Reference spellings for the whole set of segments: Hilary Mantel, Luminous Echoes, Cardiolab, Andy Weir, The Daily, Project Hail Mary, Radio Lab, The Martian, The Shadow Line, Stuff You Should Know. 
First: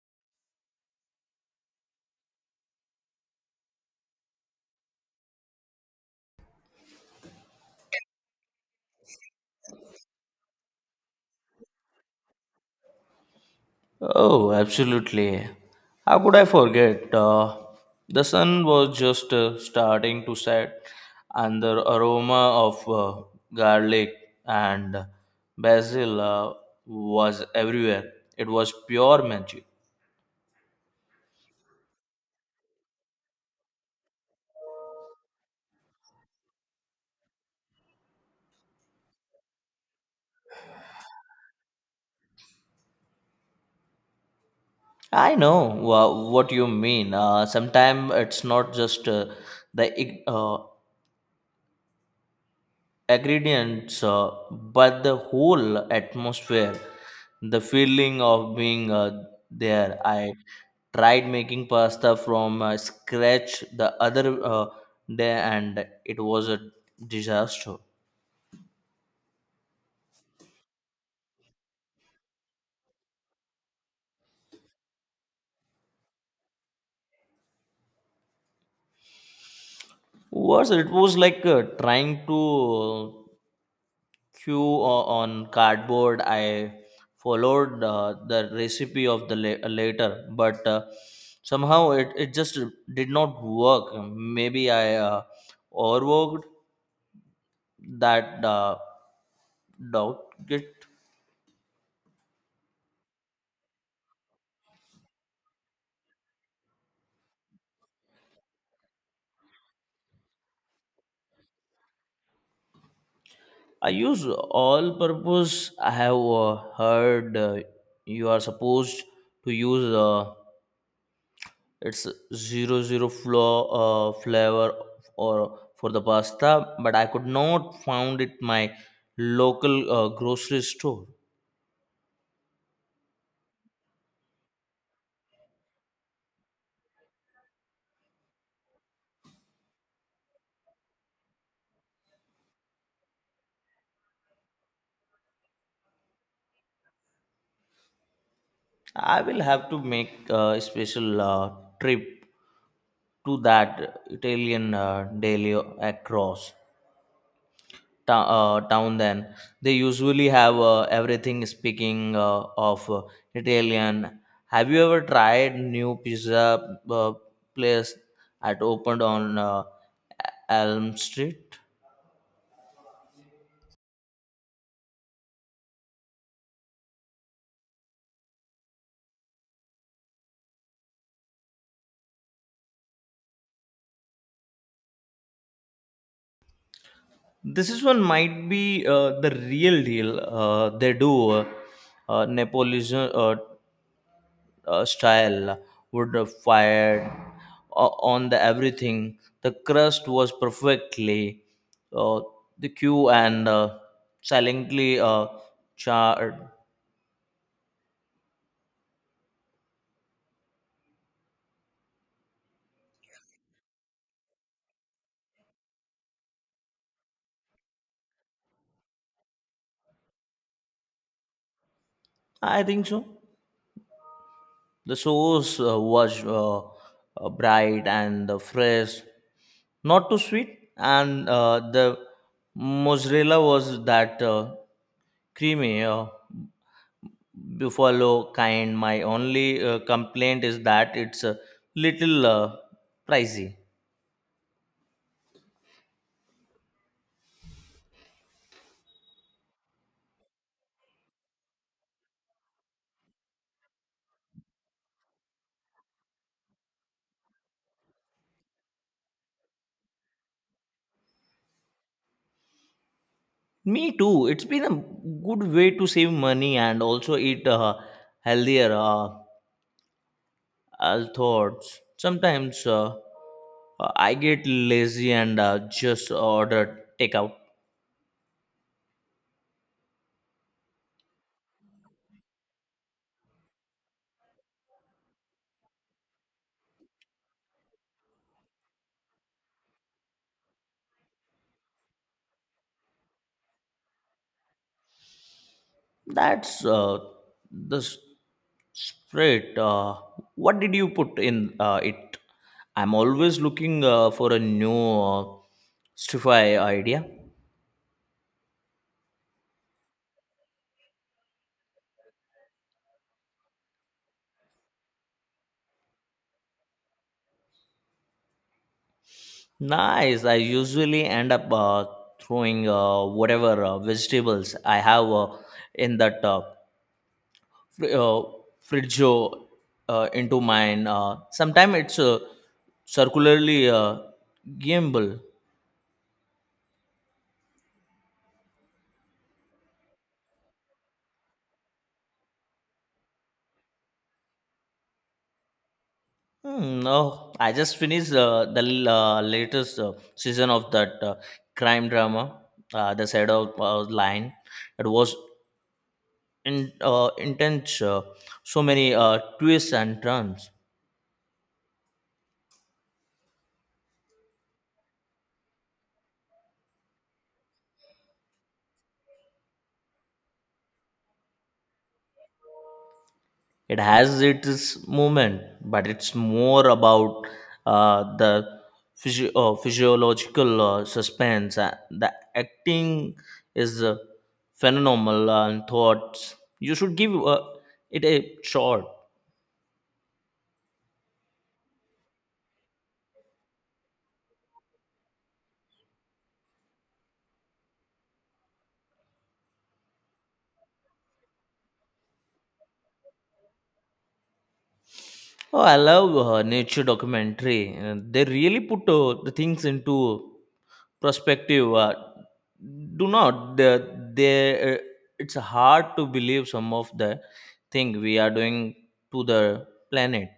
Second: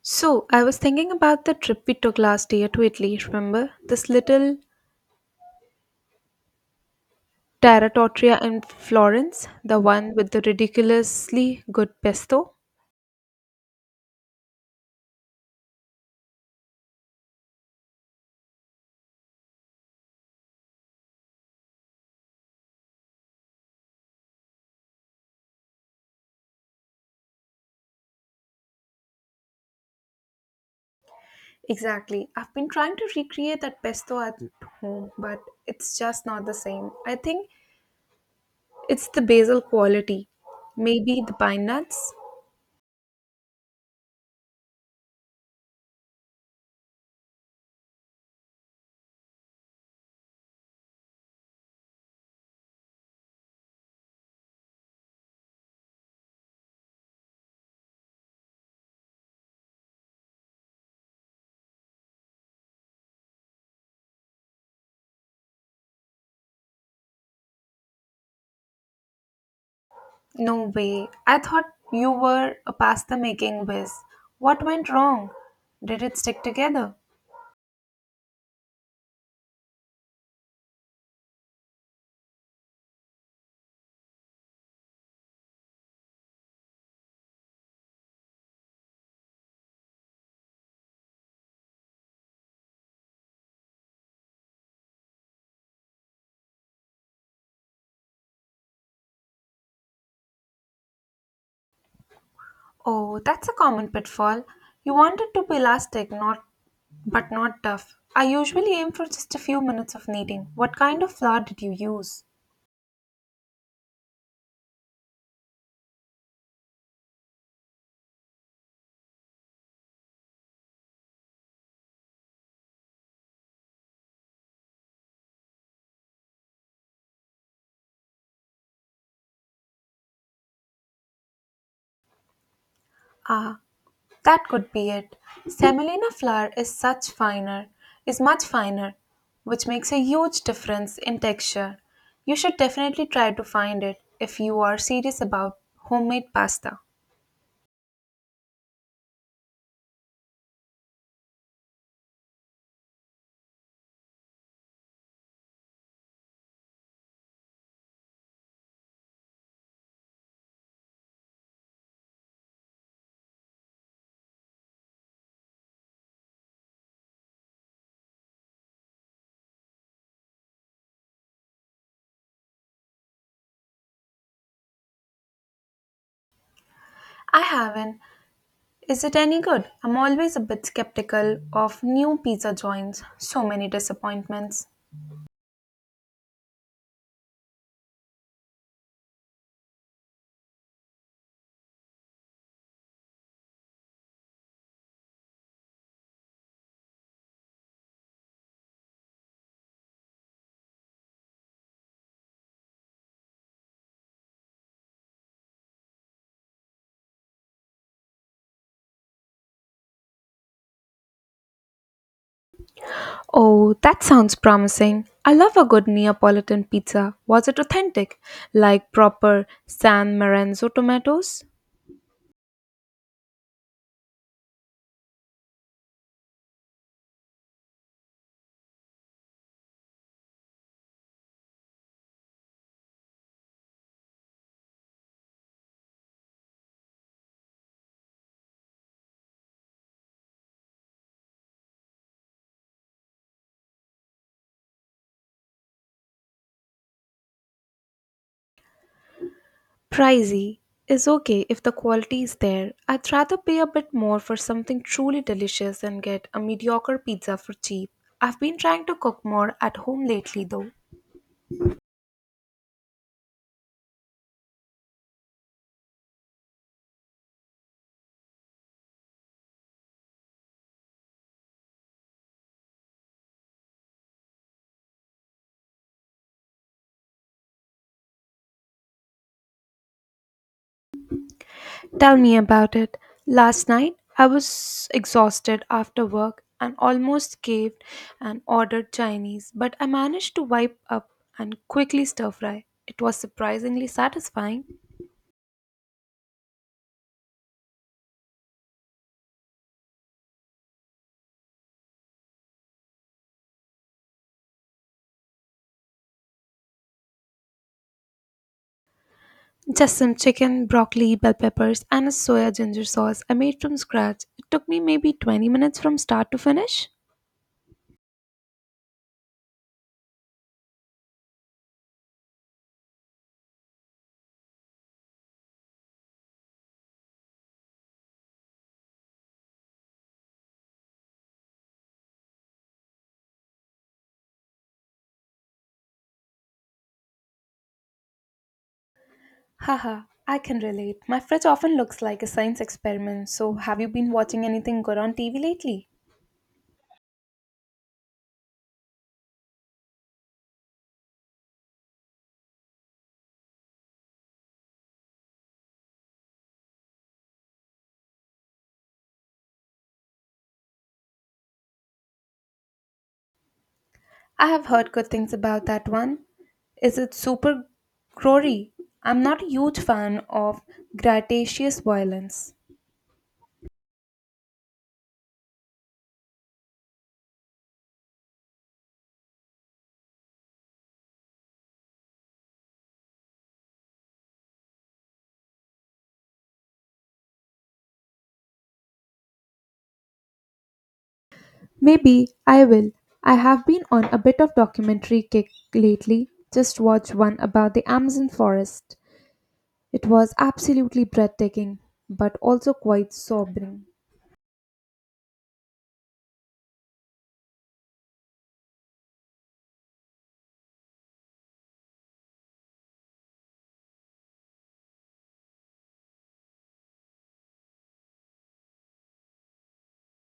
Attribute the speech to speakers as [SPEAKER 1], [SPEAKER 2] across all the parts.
[SPEAKER 1] So, I was thinking about the trip we took last year to Italy, remember? This little terra in Florence, the one with the ridiculously good pesto?
[SPEAKER 2] Oh, absolutely. How could I forget? The sun was just starting to set, and the aroma of garlic and basil was everywhere. It was pure magic.
[SPEAKER 1] Exactly. I've been trying to recreate that pesto at home, but it's just not the same. I think it's the basil quality. Maybe the pine nuts?
[SPEAKER 2] I know what you mean. Sometimes it's not just the ingredients, but the whole atmosphere, the feeling of being there. I tried making pasta from scratch the other day, and it was a disaster.
[SPEAKER 1] No way. I thought you were a pasta making whiz. What went wrong? Did it stick together?
[SPEAKER 2] Was it was like trying to queue on cardboard. I followed the recipe of the later, but somehow it just did not work. Maybe I overworked that doubt get.
[SPEAKER 1] Oh, that's a common pitfall. You want it to be elastic, not but not tough. I usually aim for just a few minutes of kneading. What kind of flour did you use?
[SPEAKER 2] I use all purpose. I have heard you are supposed to use. It's zero zero flour flavor or for the pasta, but I could not found it my local grocery store.
[SPEAKER 1] Ah, that could be it. Semolina flour is such finer, is much finer, which makes a huge difference in texture. You should definitely try to find it if you are serious about homemade pasta.
[SPEAKER 2] I will have to make a special trip to that Italian deli across town. Then they usually have everything. Speaking of Italian, have you ever tried new pizza uh, place at opened on Elm Street?
[SPEAKER 1] I haven't. Is it any good? I'm always a bit skeptical of new pizza joints. So many disappointments.
[SPEAKER 2] This is one might be the real deal. They do uh, Napolitan style would have fired on the everything. The crust was perfectly uh, the queue and silently charred.
[SPEAKER 1] Oh, that sounds promising. I love a good Neapolitan pizza. Was it authentic? Like proper San Lorenzo tomatoes?
[SPEAKER 2] I think so. The sauce was bright and fresh, not too sweet, and the mozzarella was that creamy buffalo kind. My only complaint is that it's a little pricey.
[SPEAKER 1] Pricey is okay if the quality is there. I'd rather pay a bit more for something truly delicious than get a mediocre pizza for cheap. I've been trying to cook more at home lately though.
[SPEAKER 2] Me too. It's been a good way to save money and also eat healthier thoughts. Sometimes. I get lazy and just order takeout.
[SPEAKER 1] Tell me about it. Last night, I was exhausted after work and almost caved and ordered Chinese, but I managed to wipe up and quickly stir fry. It was surprisingly satisfying.
[SPEAKER 2] That's the spirit. What did you put in it? I'm always looking for a new uh, stir-fry idea.
[SPEAKER 1] Just some chicken, broccoli, bell peppers, and a soya ginger sauce I made from scratch. It took me maybe 20 minutes from start to finish.
[SPEAKER 2] Nice. I usually end up throwing whatever vegetables I have in that. Fr- uh, Friggio into mine. Sometimes it's circularly gimbal.
[SPEAKER 1] Haha, I can relate. My fridge often looks like a science experiment, so have you been watching anything good on TV lately?
[SPEAKER 2] Hmm, no, I just finished the latest season of that crime drama, The Shadow Line. It was intense, so many twists and turns.
[SPEAKER 1] I have heard good things about that one. Is it super gory? I'm not a huge fan of gratuitous violence.
[SPEAKER 2] It has its movement, but it's more about the physiological suspense. The acting is phenomenal, and thoughts you should give it a shot.
[SPEAKER 1] Maybe I will. I have been on a bit of documentary kick lately. Just watched one about the Amazon forest. It was absolutely breathtaking, but also quite sobering.
[SPEAKER 2] Oh, I love nature documentary. They really put the things into perspective. Do not they, they uh, it's hard to believe some of the thing we are doing to the planet.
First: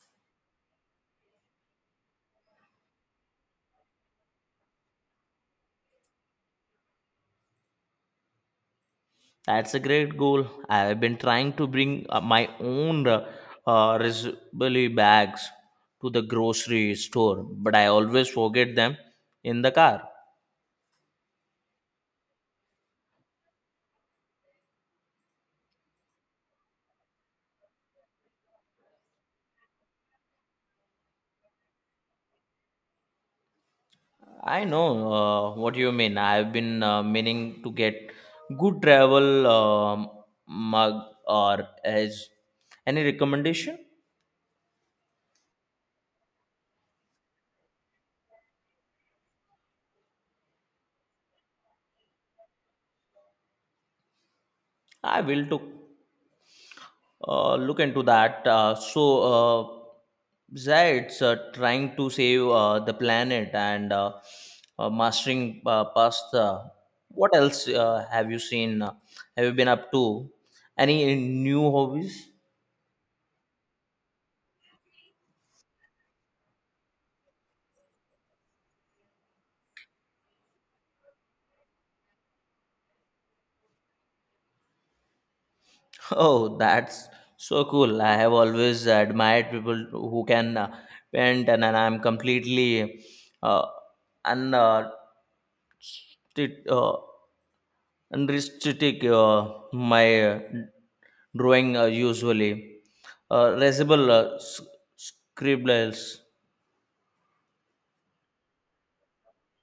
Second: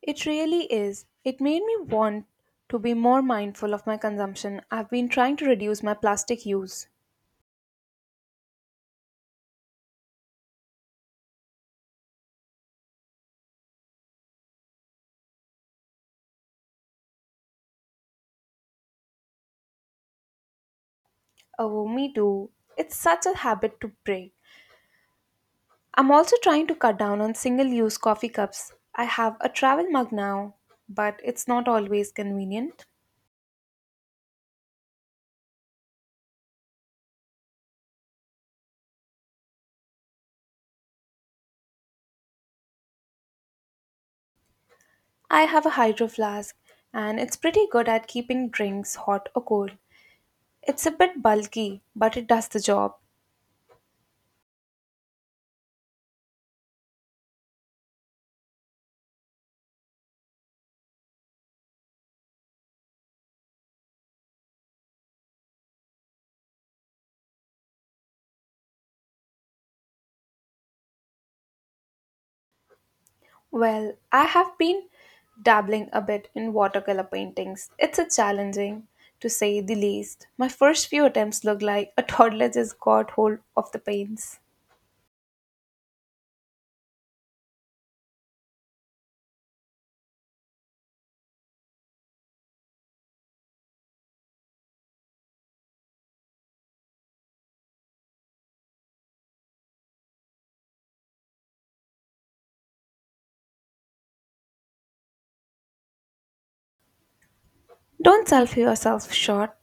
[SPEAKER 1] It really is. It made me want to be more mindful of my consumption. I've been trying to reduce my plastic use.
[SPEAKER 2] That's a great goal. I've been trying to bring my own reusable bags to the grocery store, but I always forget them in the car.
[SPEAKER 1] Oh, me too. It's such a habit to break. I'm also trying to cut down on single use coffee cups. I have a travel mug now, but it's not always convenient.
[SPEAKER 2] I know what you mean. I've been meaning to get good travel mug, or as any recommendation.
[SPEAKER 1] I have a hydro flask, and it's pretty good at keeping drinks hot or cold. It's a bit bulky, but it does the job.
[SPEAKER 2] I will to look into that. So Zaid's trying to save the planet and mastering pasta. What else have you seen? Have you been up to any new hobbies?
[SPEAKER 1] Well, I have been dabbling a bit in watercolor paintings. It's a challenging, to say the least. My first few attempts look like a toddler just got hold of the paints.
[SPEAKER 2] Oh, that's so cool. I have always admired people who can paint, and I'm completely uh, un, uh, t- uh, unrestricted my drawing usually. Risible scribbles.
[SPEAKER 1] Don't self yourself short.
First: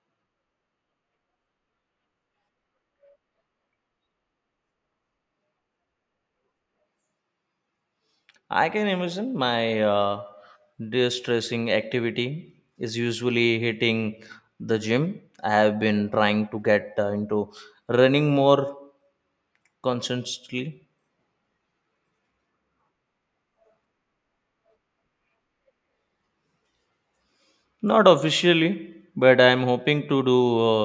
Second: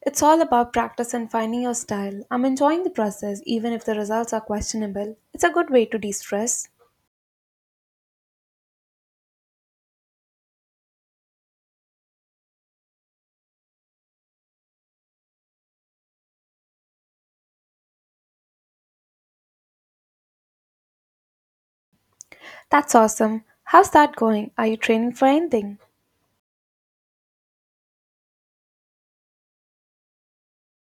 [SPEAKER 1] It's all about practice and finding your style. I'm enjoying the process, even if the results are questionable. It's a good way to de stress.
[SPEAKER 2] I can imagine my distressing activity is usually hitting the gym. I have been trying to get into running more constantly.
[SPEAKER 1] That's awesome. How's that going? Are you training for anything?
[SPEAKER 2] Not officially, but I'm hoping to do uh,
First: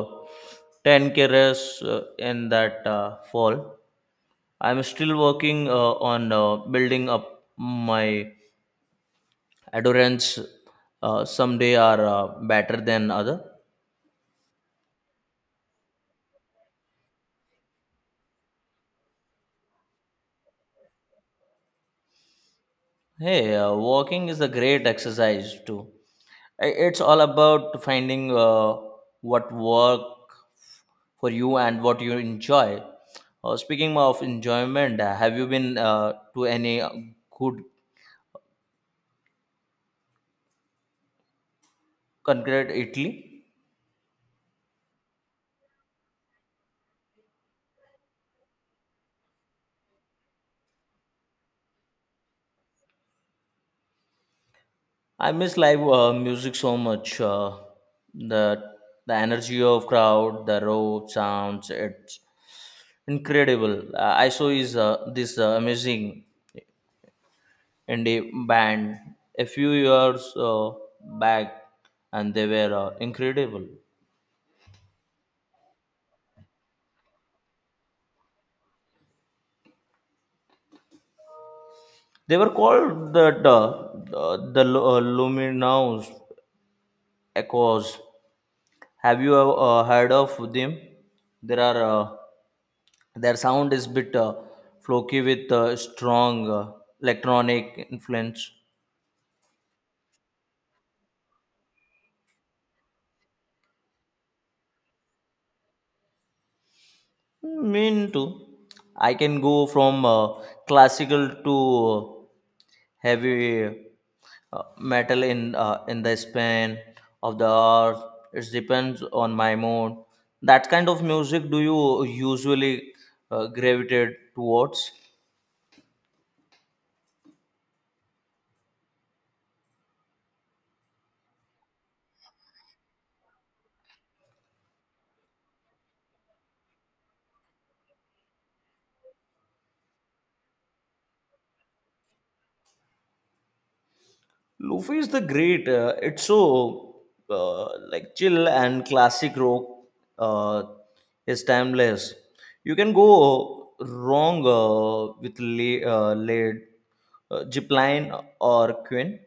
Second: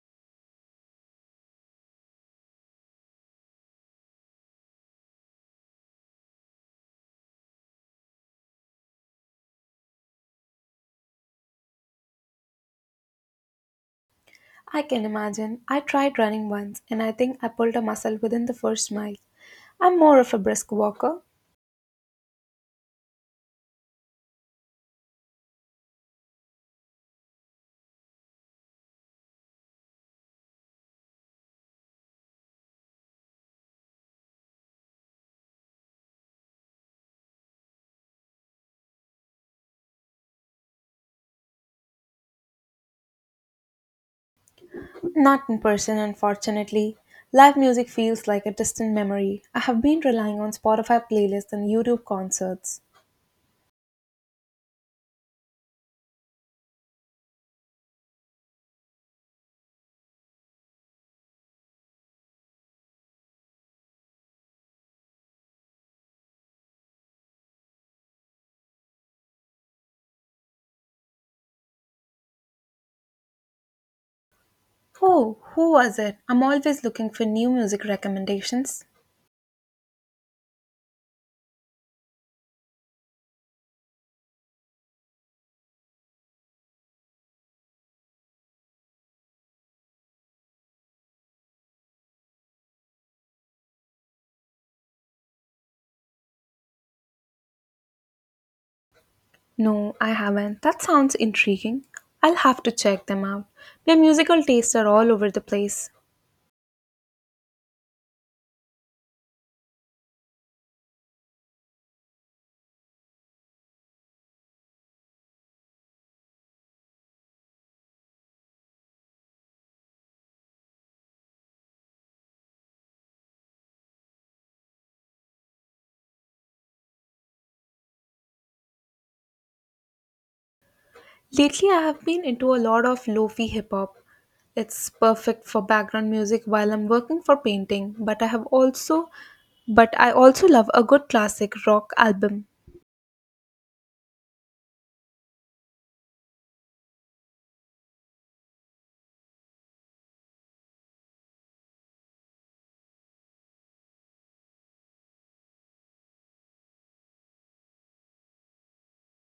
[SPEAKER 2] 10k race in that fall. I'm still working on building up my endurance. Some day are better than other.
[SPEAKER 1] I can imagine. I tried running once, and I think I pulled a muscle within the first mile. I'm more of a brisk walker.
[SPEAKER 2] Hey, walking is a great exercise too. It's all about finding what work for you and what you enjoy. Speaking of enjoyment, have you been to any good concert Italy?
[SPEAKER 1] Not in person, unfortunately. Live music feels like a distant memory. I have been relying on Spotify playlists and YouTube concerts.
[SPEAKER 2] I miss live music so much. The the energy of crowd, the raw sounds, it's incredible. I saw is this amazing indie band a few years back, and they were incredible.
[SPEAKER 1] Oh, who was it? I'm always looking for new music recommendations.
[SPEAKER 2] They were called the Luminous Echoes. Have you heard of them? There are their sound is bit flocky with strong electronic influence.
[SPEAKER 1] No, I haven't. That sounds intriguing. I'll have to check them out. My musical tastes are all over the place.
[SPEAKER 2] Mean too. I can go from classical to heavy metal in the span of the hour. It depends on my mood. That kind of music do you usually gravitate towards?
[SPEAKER 1] Lately, I have been into a lot of lofi hip hop. It's perfect for background music while I'm working for painting, but I also love a good classic rock album.
[SPEAKER 2] Luffy is the great. It's so like chill, and classic rock Uh, is timeless. You can go wrong with laid Zipline or Quinn.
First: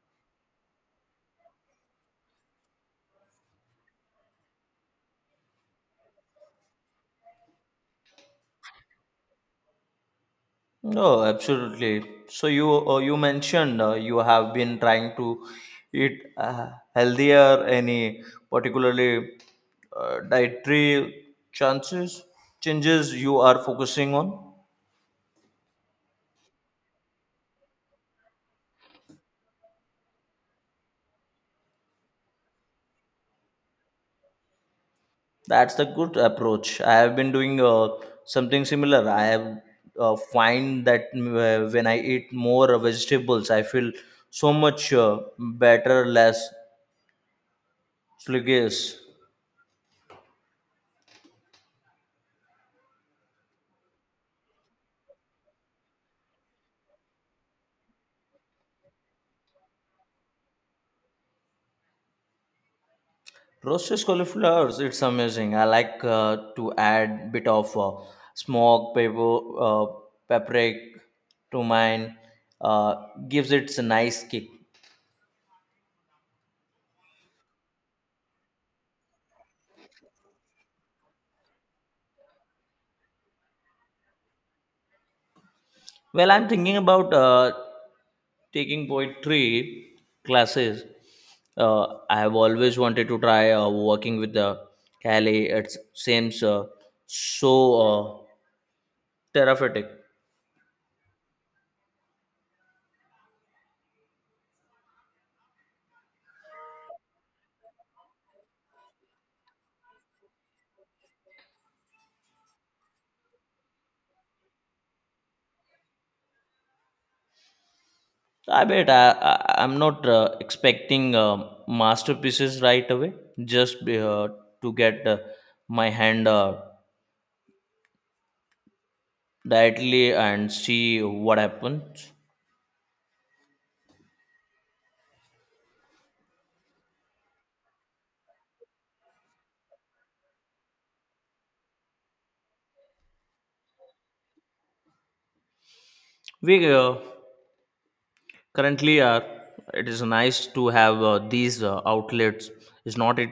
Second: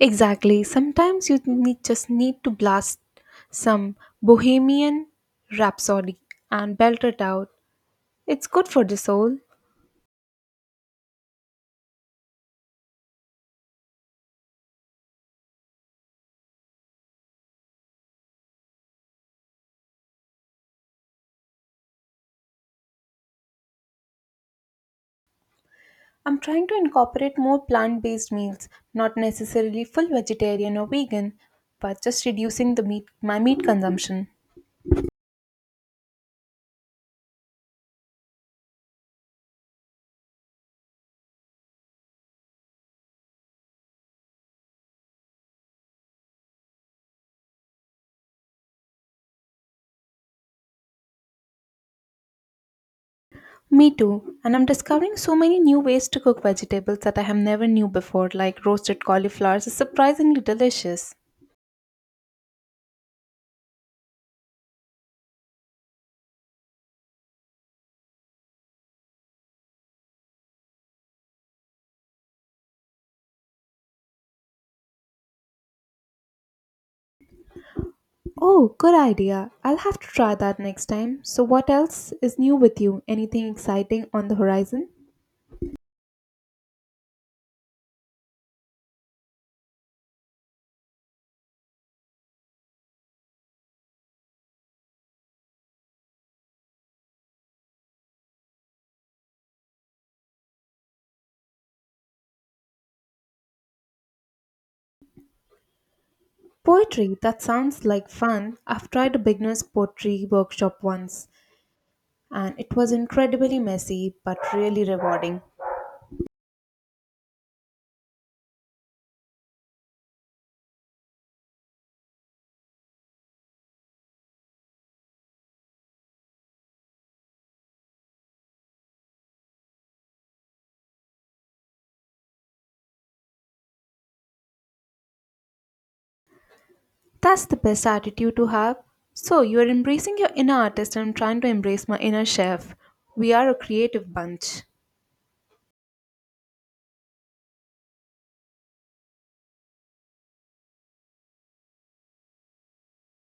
[SPEAKER 1] Exactly. Sometimes just need to blast some Bohemian Rhapsody and belt it out. It's good for the soul.
[SPEAKER 2] No, absolutely. So you you mentioned you have been trying to eat healthier. Any particularly dietary chances changes you are focusing on?
[SPEAKER 1] I'm trying to incorporate more plant based meals, not necessarily full vegetarian or vegan, but just reducing my meat consumption.
[SPEAKER 2] That's the good approach. I have been doing something similar. I have find that when I eat more vegetables, I feel so much better, less sluggish.
[SPEAKER 1] Me too, and I'm discovering so many new ways to cook vegetables that I have never knew before, like roasted cauliflowers is surprisingly delicious.
[SPEAKER 2] Roasted cauliflowers, it's amazing. I like to add bit of smoked pepper, paprika to mine. Uh, gives it a nice kick.
[SPEAKER 1] Oh, good idea. I'll have to try that next time. So, what else is new with you? Anything exciting on the horizon?
[SPEAKER 2] Well, I'm thinking about taking poetry classes. I have always wanted to try working with the cali. It seems so uh, therapeutic.
[SPEAKER 1] Poetry, that sounds like fun. I've tried a beginner's poetry workshop once, and it was incredibly messy but really rewarding.
[SPEAKER 2] I bet. I'm not expecting masterpieces right away, just to get my hand directly and see what happens.
[SPEAKER 1] That's the best attitude to have. So, you're embracing your inner artist and I'm trying to embrace my inner chef. We are a creative bunch.
[SPEAKER 2] We currently, it is nice to have these outlets, is not it,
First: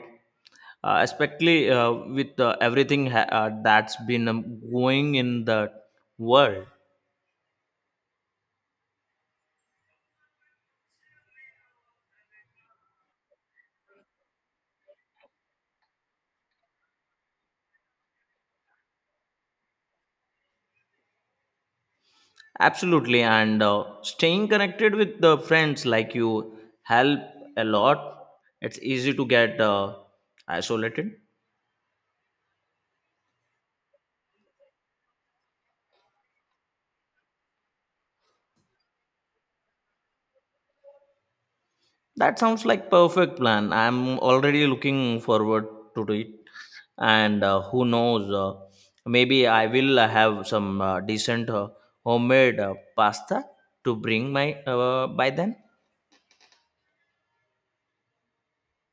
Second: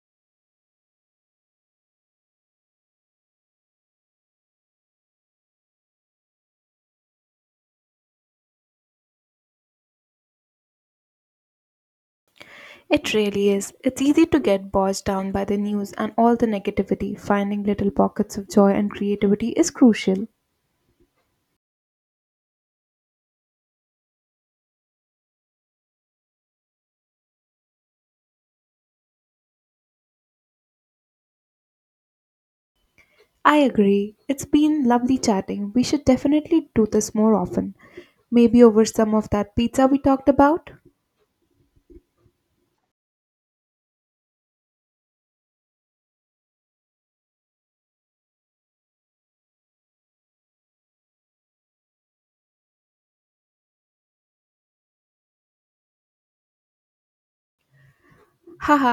[SPEAKER 2] especially with everything that's been going in the world.
[SPEAKER 1] It really is. It's easy to get bogged down by the news and all the negativity. Finding little pockets of joy and creativity is crucial.
[SPEAKER 2] Absolutely, and staying connected with the friends like you help a lot. It's easy to get isolated.
[SPEAKER 1] I agree. It's been lovely chatting. We should definitely do this more often. Maybe over some of that pizza we talked about.
[SPEAKER 2] That sounds like perfect plan. I'm already looking forward to it, and who knows, maybe I will have some decent homemade pasta to bring my by then.
[SPEAKER 1] Haha,